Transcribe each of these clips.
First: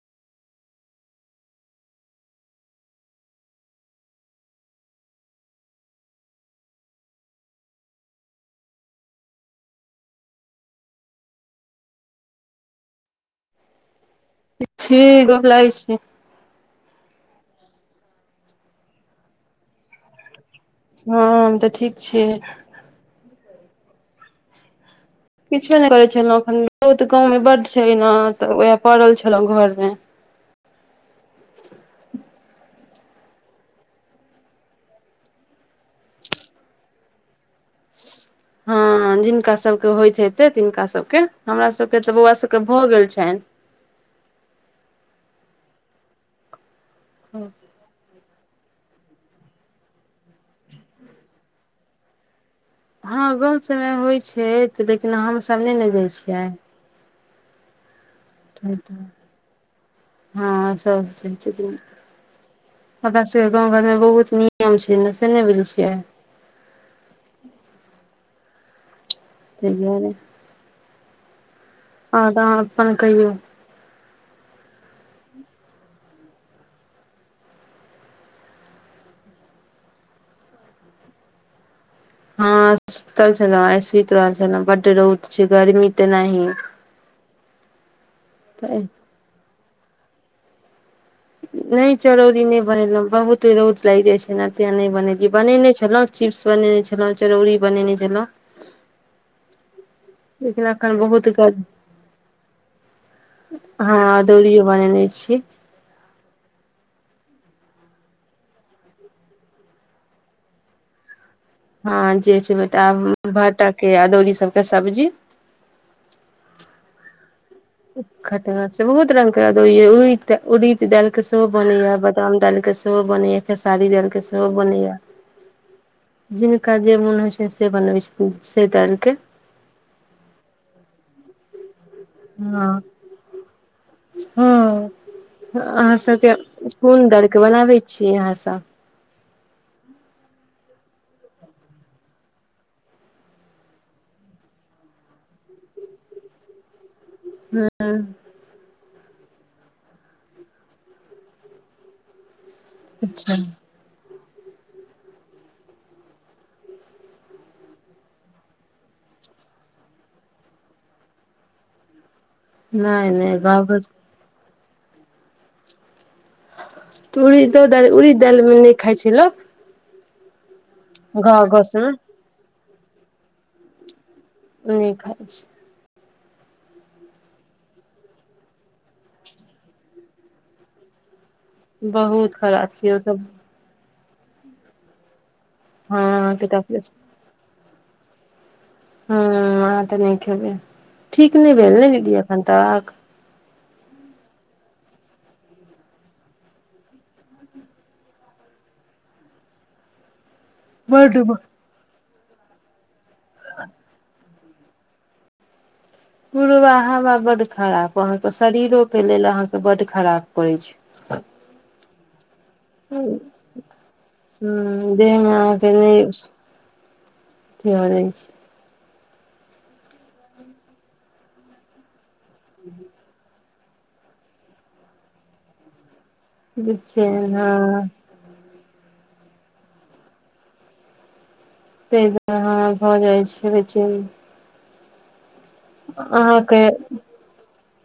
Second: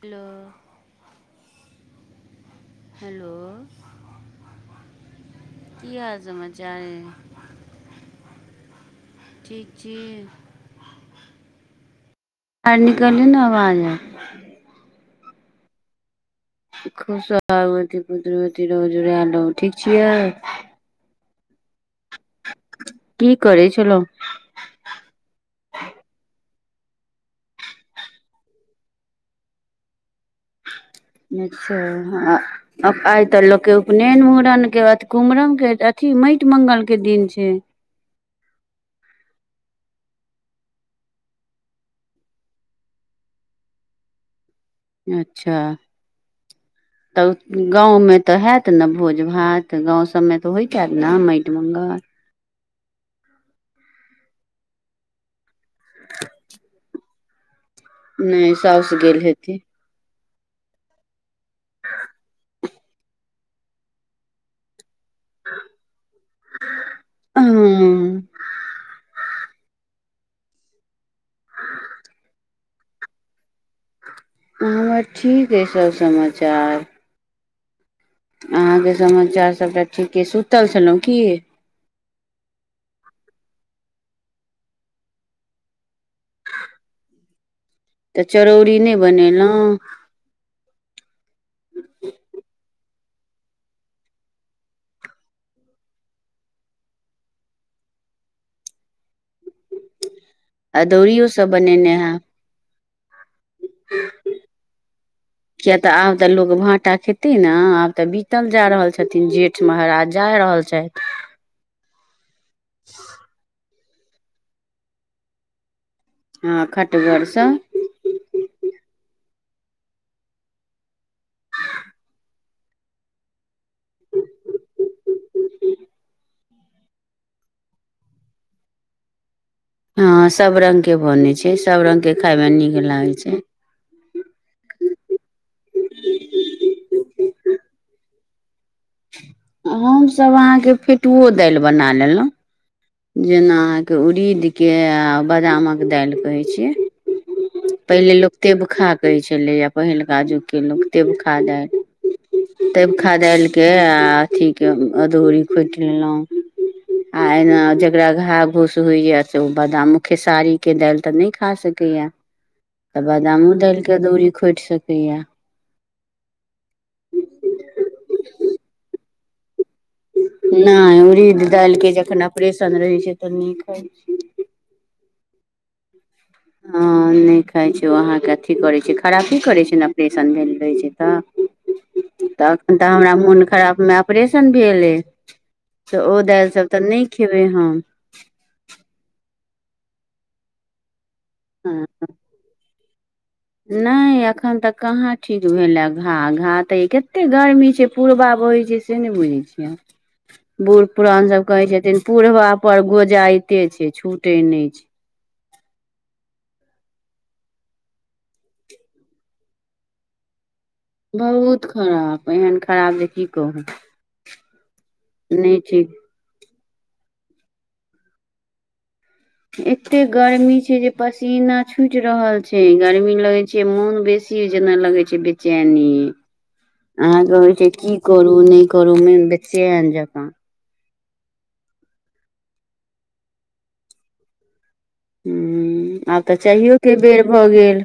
हलो hello कि हाल समाचार ठीक छि बाहर निकलियौ ने आवाज आएत छी ग लै छै खुब सोहागवती पुत्रवती रहु जुड़ाएल रहु ठीक छियै हँ हम तऽ ठीक छि की करै छलौं किछो नहि करै छलौं एखन तऽ गाँव मे बड्ड छै ने तऽ उएह पड़ल छलौं घर मे छा आइ तऽ लोकके उपनयन मुड़नके कुमरमके अथी माटि म्ंगल के दिन छै हँ जिनका सबके होइत हेतै तिनका सबके हमरा सबके तऽ बौआ सबके भऽ गेल छनि अच्छा त उ गाँवमे तऽ हेत ने भोज भात गाँव सबमे तऽ होइत हेत ने माटि मङ्गल हँ गाँउ सबमे होइ छै तऽ देखना हमसब नइ ने जाइ छियै नइ साउस गेल हेती हँ सब छै ठीक हमरा सबके गाँव रैबो के थोरे के उ छै से नहि बुझै छियै हूंअ् [unintelligible] खेलें हँ तहन फोन केलियौ हमर ठीक अइ सभ समाचार अहाँके समाचार सभटा ठीके सुतल छलहुँ की हँ सुतल छलहु आइ सुति रहल छलहूॅं बड्ड रऽउद छै गर्मी तनाहिये तऽ चरौरी नहि नइ बनेलौं नहि चरौड़ी नहि बनेलहुँ बहुत रौद लागि जाइत छै तें नहि बनेलियै बनेने छलहुँ चिप्स बनेने छलौं चरौड़ी बनेने छलौं लेकिन एखन बहुत अदौड़ियो सब ग बनेने हैब हँ है अदौड़ियो बनेने छी किया तऽ आब तऽ लोग भाटा खेतै न आब तऽ बीतल जा रहल छथिन जेठ महाराज जा रहल छथि हँ जे छै बताब भटा के अदौरी सबके सब्जी हँ खटगरसँ खटगर से बहुत रंग के अदौरी य उड़िद उड़िद डाल के सेहो बनैया बादाम दालिक के सेहो सेहो बनैया खेसारी दाइल के सेहो बनैया ठ ह [inaudible] जिनका जे मोन होइ छैन से बनबे छथिन से दाइल के हँ सभ रंग के बनैत छै सभ रंगके खायमे नीक लागैत छै हं अहाँ सबके कून दाल के बनाबै छीयै अहाँ सब हम सभ अहांके फेटुओ दालि बना लेलहुं जेना अहाँके उरीदके आ बादामक दालि रहैत छियै हँ पहिले लोक तेबखा लै छलैए पहिलुका जुगके लोक तेबखा दा तेबखा अच्छा दायल कऽ आ अथीके अदौरी खोटि लेलहुँ आ एना जकरा घा घौस होइए त ओ बादामो खेसारीके दालि तऽ नै खा सकैए तऽ नहि नहि बादामो बाब दालिके अदौरी खोटि सकैये तऽ उड़ीदो दायल उड़ीद दायलमे नहि खाइ छै लोक नइ उड़िद गाँव गाँव दालि सबमे के जखन ऑपरेशन रहै छै तऽ नै खाइ छै नहि खाइ छै हँ नइ खाइ छै ओ अहाँकेँ अथि करै छै खराबी करै छै ने ऑपरेशन भेल रहै छै तऽ बहुत त अ [unintelligible] खराब खन तऽ छियै हमरा सब मोन खराब मे प्रेशन भेलयै तऽ ओ हँ दालि सब किताब तऽ नइ खेबै हम ह आँहा तऽ नहि खैबै ठीक नहि भेल हँ ने दीदी एखन तऽक नहि एखन तक कहाँ ठीक भेले घा घा त कते गर्मी छै पूरबा बहै छै से नहि बुझैत छियै आहां बूढ़ बड पुरान सब कहै छथिन पुढ़बा पर गोजायइते छै छूटे नहि छै पूर्बा हवा बड्ड खराब अहाँके शरीरो के लेल अहाँके बड्ड खराब करै छै बहुत खराब एहन खराब जे की कहू नहि ठीक [unintelligible] तआरै छै [unintelligible] एते गर्मी छै जे पसीना छूटि रहल छै गर्मी लगे छै मोन बेसी जेना लगै छै बेचैनी बेचैन अहाँके होइ छै हँ की करू नहि करू मेन बेचेन जकाँ ते दुर ह भऽ जाइ छै बेचैन हू आब तऽ अहाँके चायहो के बेर भऽ गेल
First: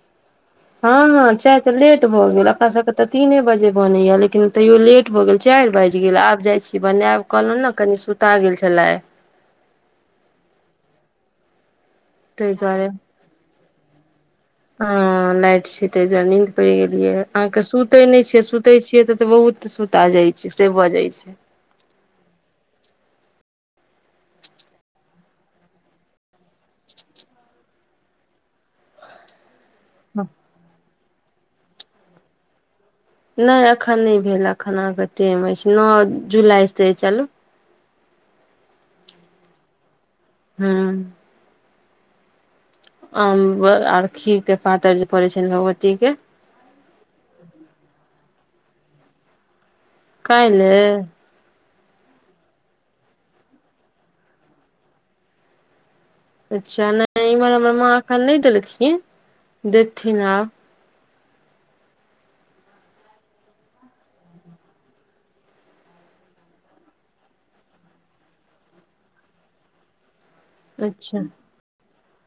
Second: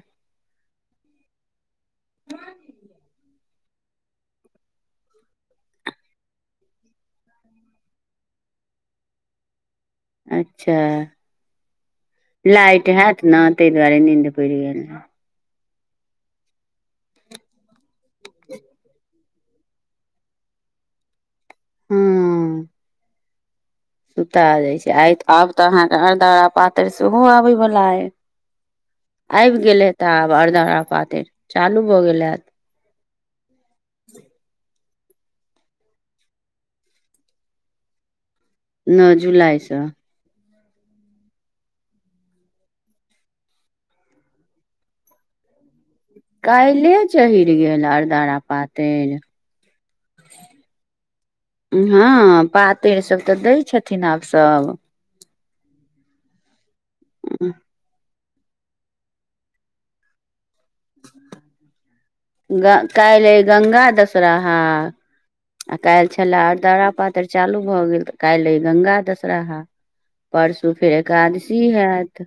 हँ हँ, चाय तऽ लेट भऽ गेल अपना सभके तऽ तीने बजे बनैया लेकिन तैयो लेट भऽ गेल चारि बाजि गेल आब जाइ छी, बनायब कहलहुँ ने कनी सुता गेल छलै आ अच्छा ताहि दुआरे लाइट हयत न तै दुआरे नींद पड़ि गेल रहै हँ, लाइट छी तय दुआरे नींद पड़ि गेलियै अहाँकेँ सुते नहि छियै, सुते छियै तऽ बहुत सुता जाइ छै से भऽ जाइ छै। हूँ। सुता जाइ छै आइ आब तऽ अहाँकके अरदरा पातरि सेहो आबे वाला हे आबि गेले तऽ आब अरदरा पातरि चालू भऽ गेल हत नहि अखन नहि भेल अखन अहाँके टाइम अछि नओ जुलाईसे चलू नओ जुलाइसँ हूं आम आर खीरके पातर जे पड़े छ भगवतीके काइले चहीर गेल अरदरा पातरि। काइले। हँ, पातरि सभ तऽ दै छथिन आब सभ। अच्छा, नहि इम्हर हमर माँ एखन नहि देलखिन देथिन आब। ग काल्ह रहै गंगा दशराहा आ काल्हि छले आरदरा पातरि चालू भऽ गेल तऽ काल्हि अइ गंगा दशराहा। परसू फेर अच्छा एकादशी हैत।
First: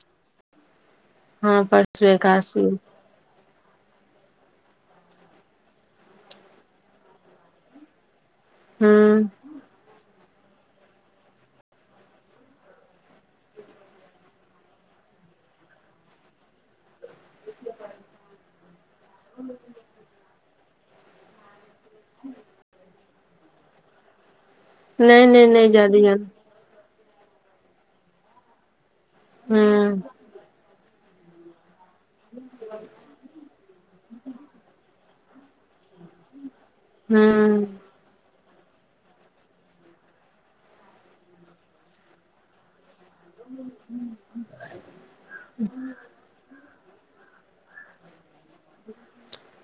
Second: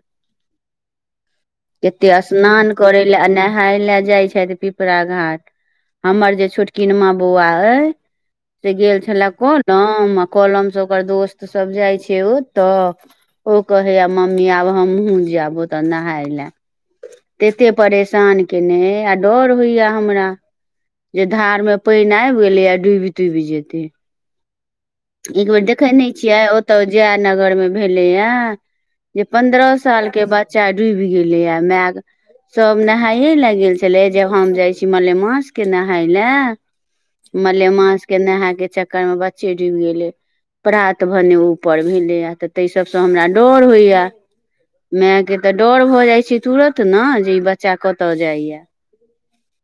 हँ परसू कतेक एकादशी हूँ स्नान करय लए आ नहाय लए जाइ छथि पिपरा घाट हमर जे छोटकिन माँ बौआ से गेल छले नहि कहलम कहलमसँ ओकर दोस्त सभ जाइ छै ओतऽ ओ कहे आ मम्मी आब हमहुँ जेब ओतऽ नहाय ले तते परेशान केने आ डर होइया हमरा जे धारमे पाएन आबि गेलेया डूब टुब जेतै नहि एकबेर देखे जाय नहि दियौन छियै। तौ जय नगरमे भेले या जे पन्द्रह हूँ सालके बच्चा डूबि गेले य मै सभ नहाामयए लए गेल छलै जब हम जाइ छी मलेमास के नहाय ले हूँ मलेमास के नहायके चक्करमें बच्ची डुबि गेलै प्रात भेने ऊपर भेलै। ताहि सभसँ हमरा डर होइया मायके तऽ डर भऽ जाय छी तुरंत ने जे ई बच्चा कतय जाइया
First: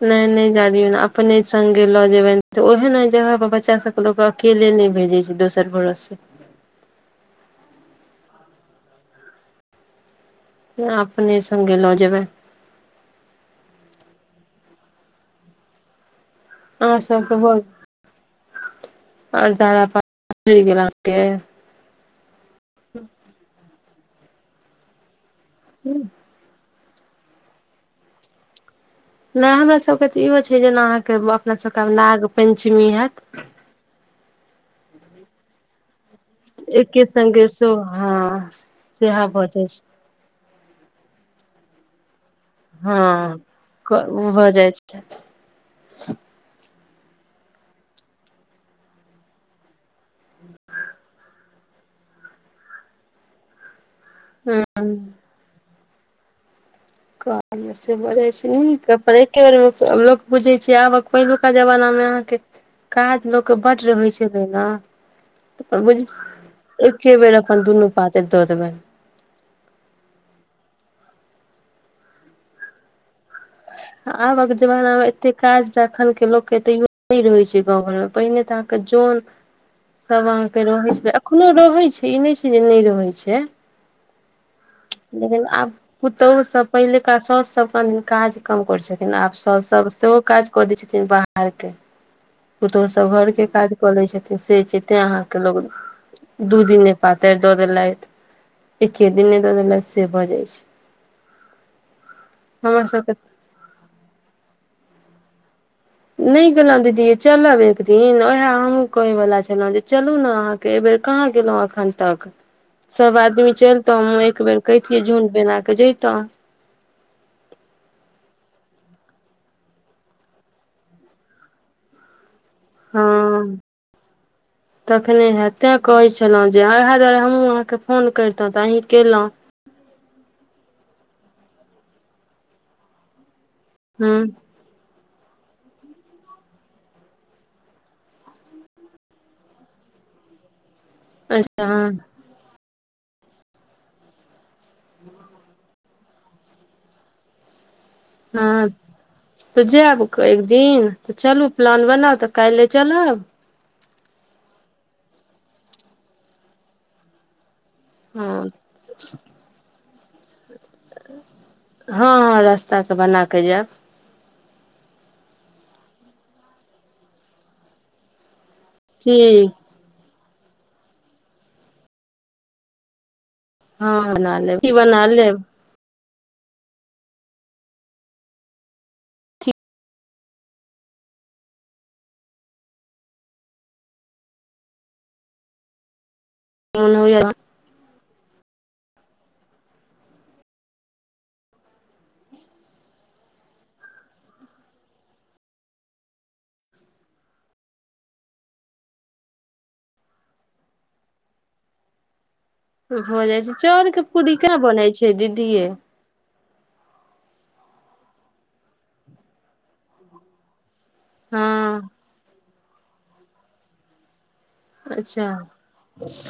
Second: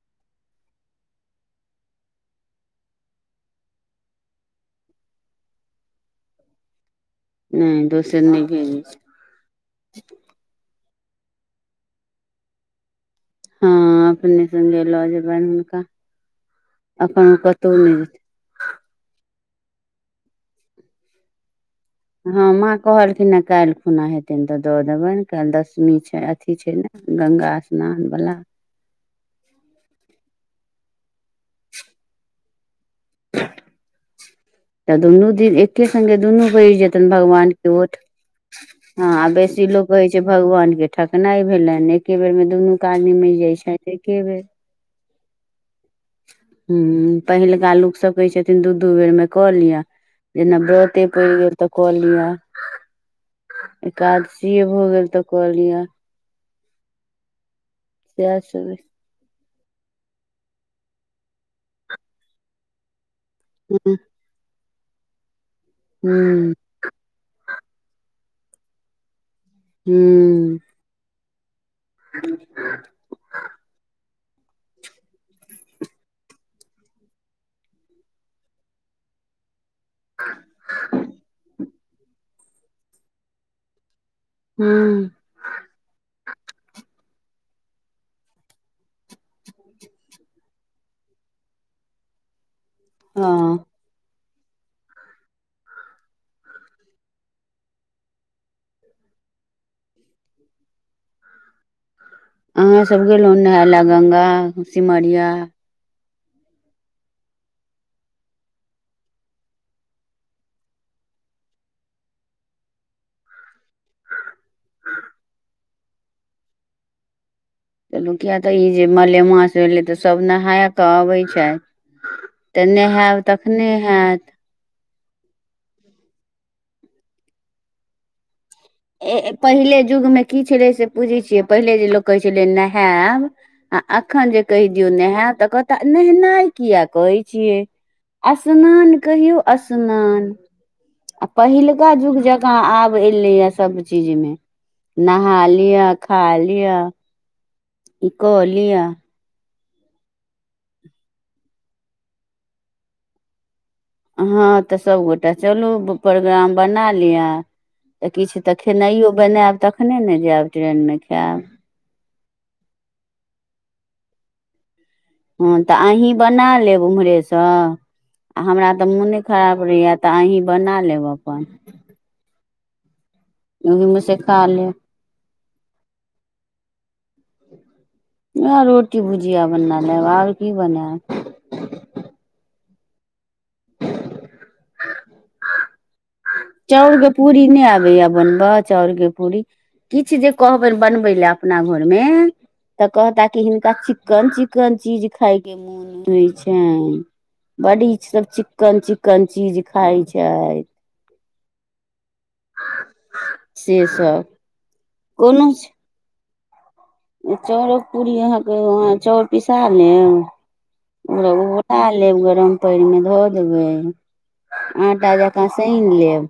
नहि नहि जे दियोन अपने सगे लऽ जेबै तऽ ओहेन ओहेन जगह पर बच्चा सभ लोक अकेले नहि भेजे छै दोसर भरोसे नहि दोसर नहि भेजै छै। अपने संगे लऽ जेबै। हँ, अपने सगे लऽ जेबनि हुनका अहाँ सबके अखन कतहु नहि आरदरा [unintelligible] गेल अहाँकेँ हँ, माँ कहलखिन ने काल्हि खुना हेथिन तऽ दऽ देबनि काल्हि दसमी छै। अथि छै ने गंगा स्नानवला नहि हमरा सभके तऽ इहो छै, जेना अहाँकेँ अपनासभके नाग पञ्चमी होत तऽ दुनुदिन एक के संगगे दुनू कहि एके जेतनि संगे भगवानके सो ओठ हँ सेहा भऽ जाइ बेसी लोग कहै छै। जे भगवानके ठकनाइ भेलनि एके बेरमे दुनू क आदमी मरि जाय छै एके बेर अच्छा। पहिलका लोक सभ कहै छथिन दू दू बेर मे कऽ लिआ जेना वर्ते परि गेल तऽ कऽ लिआ एकादशीए भऽ गेल तऽ कहलिअ। [unintelligible] पर एके बारमे लोक बुझे छी आबक पहिलुका जमानमें अहाँकेँ काज ह बड रहै छले न बु ह एके बेर अपन दुनू पातर दऽ देबै। हू। ह। आबक जमाना मे एते काज तऽ एखन के लोकके तैयो नहि रहै छै गाँव घर मे पहिने तऽ क् जौन [inaudible] सभ अहाँके रहै छै एखनो रहै छै ई नहि छै जे नहि रहै छै हू लेकिन आब पुतोहु सब पहिलका साउस सब क काज कम करे छ लेकिन आब सब सब सेहो काज कऽ दै छथिन बाहर के पुतहु सब घर के हँ काज बले छथिन से छै तें अहाँके लोग दू दिन पातरि दऽ देलथि एके दिनने दऽ देल से भऽ जाय छै अहाँ हमर सब सबके गेलौ नहाय ला गंगा सिमरिया नहि गेलहुँ दीदी चलब एक दिन उएह हमहूँ कहेवला छलहुँ जे चलू ने अहाँ अयबेर कहाँ गेलहुँं एखन तक सब आदमी चलितो हमँ एक बेेर क छिये झुंड बना क जैतहु चलू किया तऽ ई जे मलेमास भेलै तऽ सभ नहाय कऽ अबै छै तऽ नहैब हँ तखने हैत तखने हैत तें कहै छलहुँ जे आँहा दुआरे हमहूँ अहाँके फोन करितहुँ तऽ अही ए पहिले युगमे की छलै से बुझै छियै पहिले जे लोक कहै छलै नहायब आ हँ एखन जे कहि दियौ नहेब तऽ कहता नहेनाइ किया कहै छियै असनान कहिऔ असनान आ अच्छा पहिलका हँ जुग जकाँ आब एलैए सभ चीज मे नहा लिअ खा लीअ हू तऽ जायब एक दिन तऽ चलू प्लान बनाउ तऽ काल्हि चलब हँ, तऽ सबगोटा चलू, प्रोग्राम बना लिअ तऽ किछु तऽ हँ हेतै। खेनाइयो बनाएब तखने ने जाएब ट्रेनमे खाएब हँ हँ रास्ता के बना क जाब ह तऽ अही बना लेब उम्हरे स आ हमरा तऽ मोने ठीक खराब रहय तऽ अही बना लेब अपन ह ओहिमे से खा बनालेब कि लेब बनालेब उएह रोटी-भुजिया ठीक बना लेब, आओर की बनायब। मोन चाउर के होइय पूड़ी नै आबैया बनबा चाउर के पूड़ी किछ जे कह बैन बनबै ले अपना घरमे तऽ कहता कऽ हिन का चिकन चिकन चीज खाय कऽ मन मोन होइ छैन बड इ सभ चिकन चिकन चीज खाई छैथ भऽ जाइ छैअ से चाउर के सब पूड़ी केना बनै छै कोनो दीये चाउरक पूड़ी अहाँके, चाउर पिसा लेब। ओ उ उटा हँ लेब गरम पानिमे धऽ देबै आटा अच्छा जकाँ सैन लेब,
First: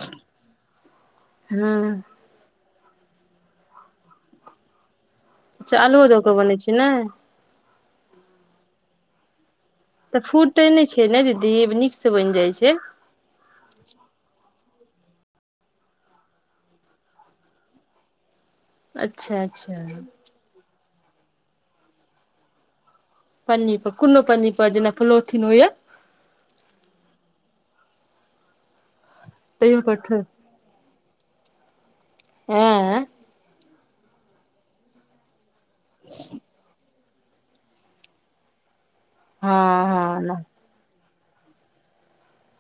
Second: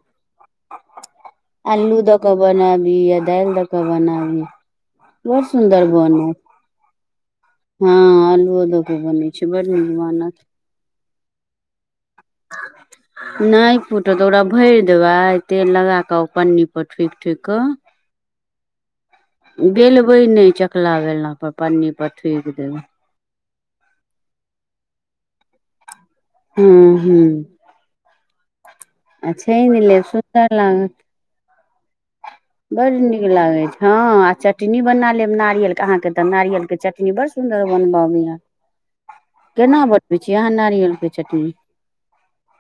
हँ आलू दऽ क के बनाबी? या दालि दे कऽ बनाबी? बड़ सुन्दर बनत। सुनै छी ने। हँ, आलु ओ दऽ के बनेछै बड़ नीक बनत ते ने छै ने दीदी नीक से बनि जाय छै नहि फूटत, ओकरा भरि देबै। तेल लगा कऽ पन्नी पर ठोकि-ठोकि कऽ। अच्छा अच्छा बेलबै ने चकला बेला पर पन्नी पर ठोक देबै पन्नी पर कोनो पन्नी पर जेना पलोथिन होइया हू, हू। आ छ तहियो पर लेब ठो सुन्दर लागत बड़ ऐं हँ नीक नीक लागै छै हँ आ चटनी बना लेब नारियल के अहाँके तऽ नारियल के चटनी बड़ सुन्दर बनबऽ अबैया केना बनबै छीये हँ अहा नारियल के चटनी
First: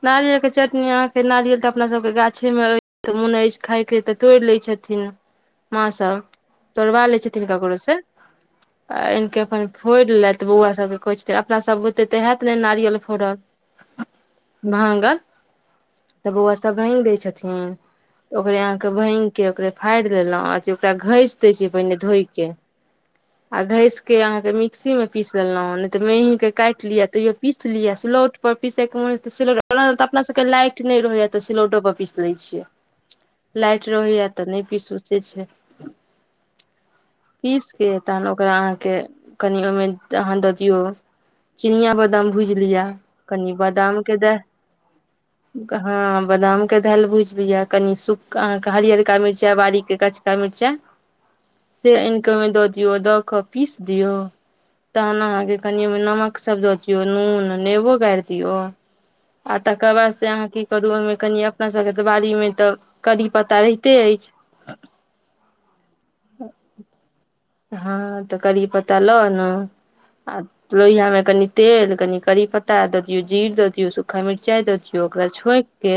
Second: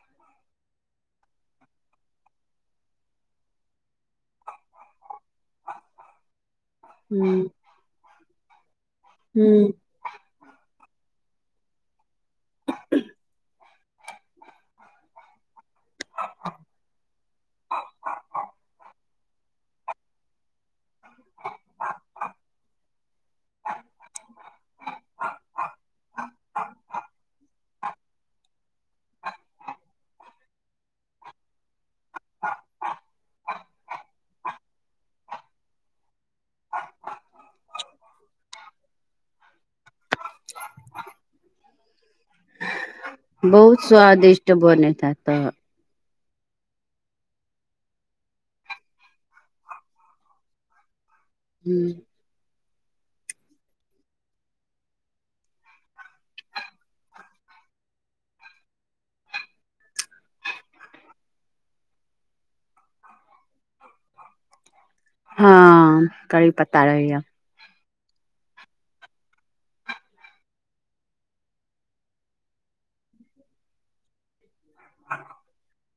नारियल कऽ चटनी अहाँकेँ नारियल तऽ अपना सभके गाछे मे अछि मोन अछि खायके तऽ तोड़ि लै छथिन माँ सभ तोरबा लेय छथिन ककरो से आ आनि के अपन हूँ फोड़ि लेत बौआ सब के कहे छथिन अपना सभ बोते तऽ हायत ने नारियल फोड़ल भांगल तऽ बौआ सभ भागि दै छथि, ओकरहि अहाँके भाग एकबेर फाड़ि देलो ओकरा घेस देय छिए पहिने धोईके [inaudible] आ घेस के अहाँकेँ मिक्सी मे पीस लेलहुँं ने तऽ मेही के काटि लिआ तैयो पीस लिआ सलौट पर पीसे क मन हेते अपना सभके लाइट नै रहे या सिलौटो पर पीस लै छियै लाइट रहैया तऽ नहि पीसउ सोचे छै। पीस के तहन ओकरा अहाँकेँ कनि ओमे त अहाँ दऽ दियौ चिनिया बादाम भुज लिया कनि बादाम के दे स्वदिष्ट बने हा त हँ, बादाम के दालि भुजि लिअ, कनि सूख। अहाँके हरियर मिर्चा बाड़ी के कच्चा मिर्चाइ [inaudible] से ऐनक ओमे दऽ दियऔ दऽ दियों पीस दियऔ तेहन अहाँके कनि में नमक सभ दऽ दियौ, नून नेबो गारि दिअ। आ तकर बाद से अहाँ कि करू ओहिमे कनि अपना सभके बारी मे तऽ करीपता रहिते अछि। हा कड़ीपता रहैय हँ तऽ करिपता लऽ आनो आ लोहिया मे कनि तेल कनि करीपत्ता दियऔ जीर द दियऔ सूखा मिरचाई दियऔ ओकरा छोक के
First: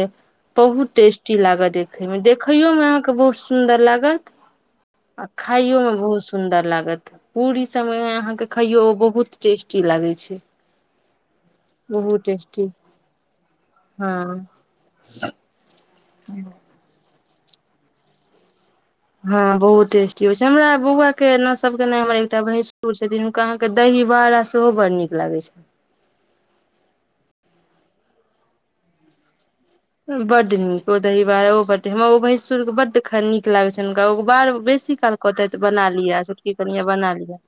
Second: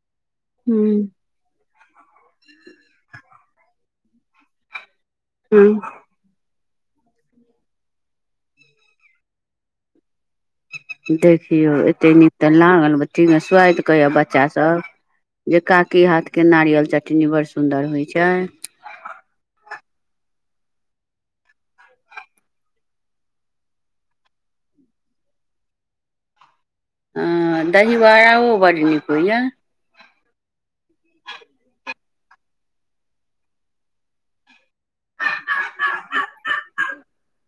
हूँ बहुत टेस्ट हँ, ई लागत में देखैमे बहुत सुन्दर लागत। अहाँके बहुत नीक लागत खाइयोमे बहुत सुन्दर लागत पूरी सबमे अहाँ के खाइयो ओ बहुत टेस्टी लागे छै देखियौ एतेक बहुत नीक तऽ टेस्टी लागल, सुआत कहेया हँ बच्चा सभ जे काकि हाथ के नारियल चटनी बड़ सुन्दर होय छै हँ बहुत टेस्टी होइ छै हमरा बौआ के न सब के हमरा एकटा भैंसुर छथिन अहाँके दही बाड़ा सेहो बड़ नीक लागै छै हऽ दहीवड़ा बड़ नीक हो या बड़ नीक ओ दही बारओ बड हमरा ओ भैसुर बड़ ख नीक लागैय छनि हुनका ओ बार बेसी काल कहतैत बना लिय छोटकी कनिया बना लिय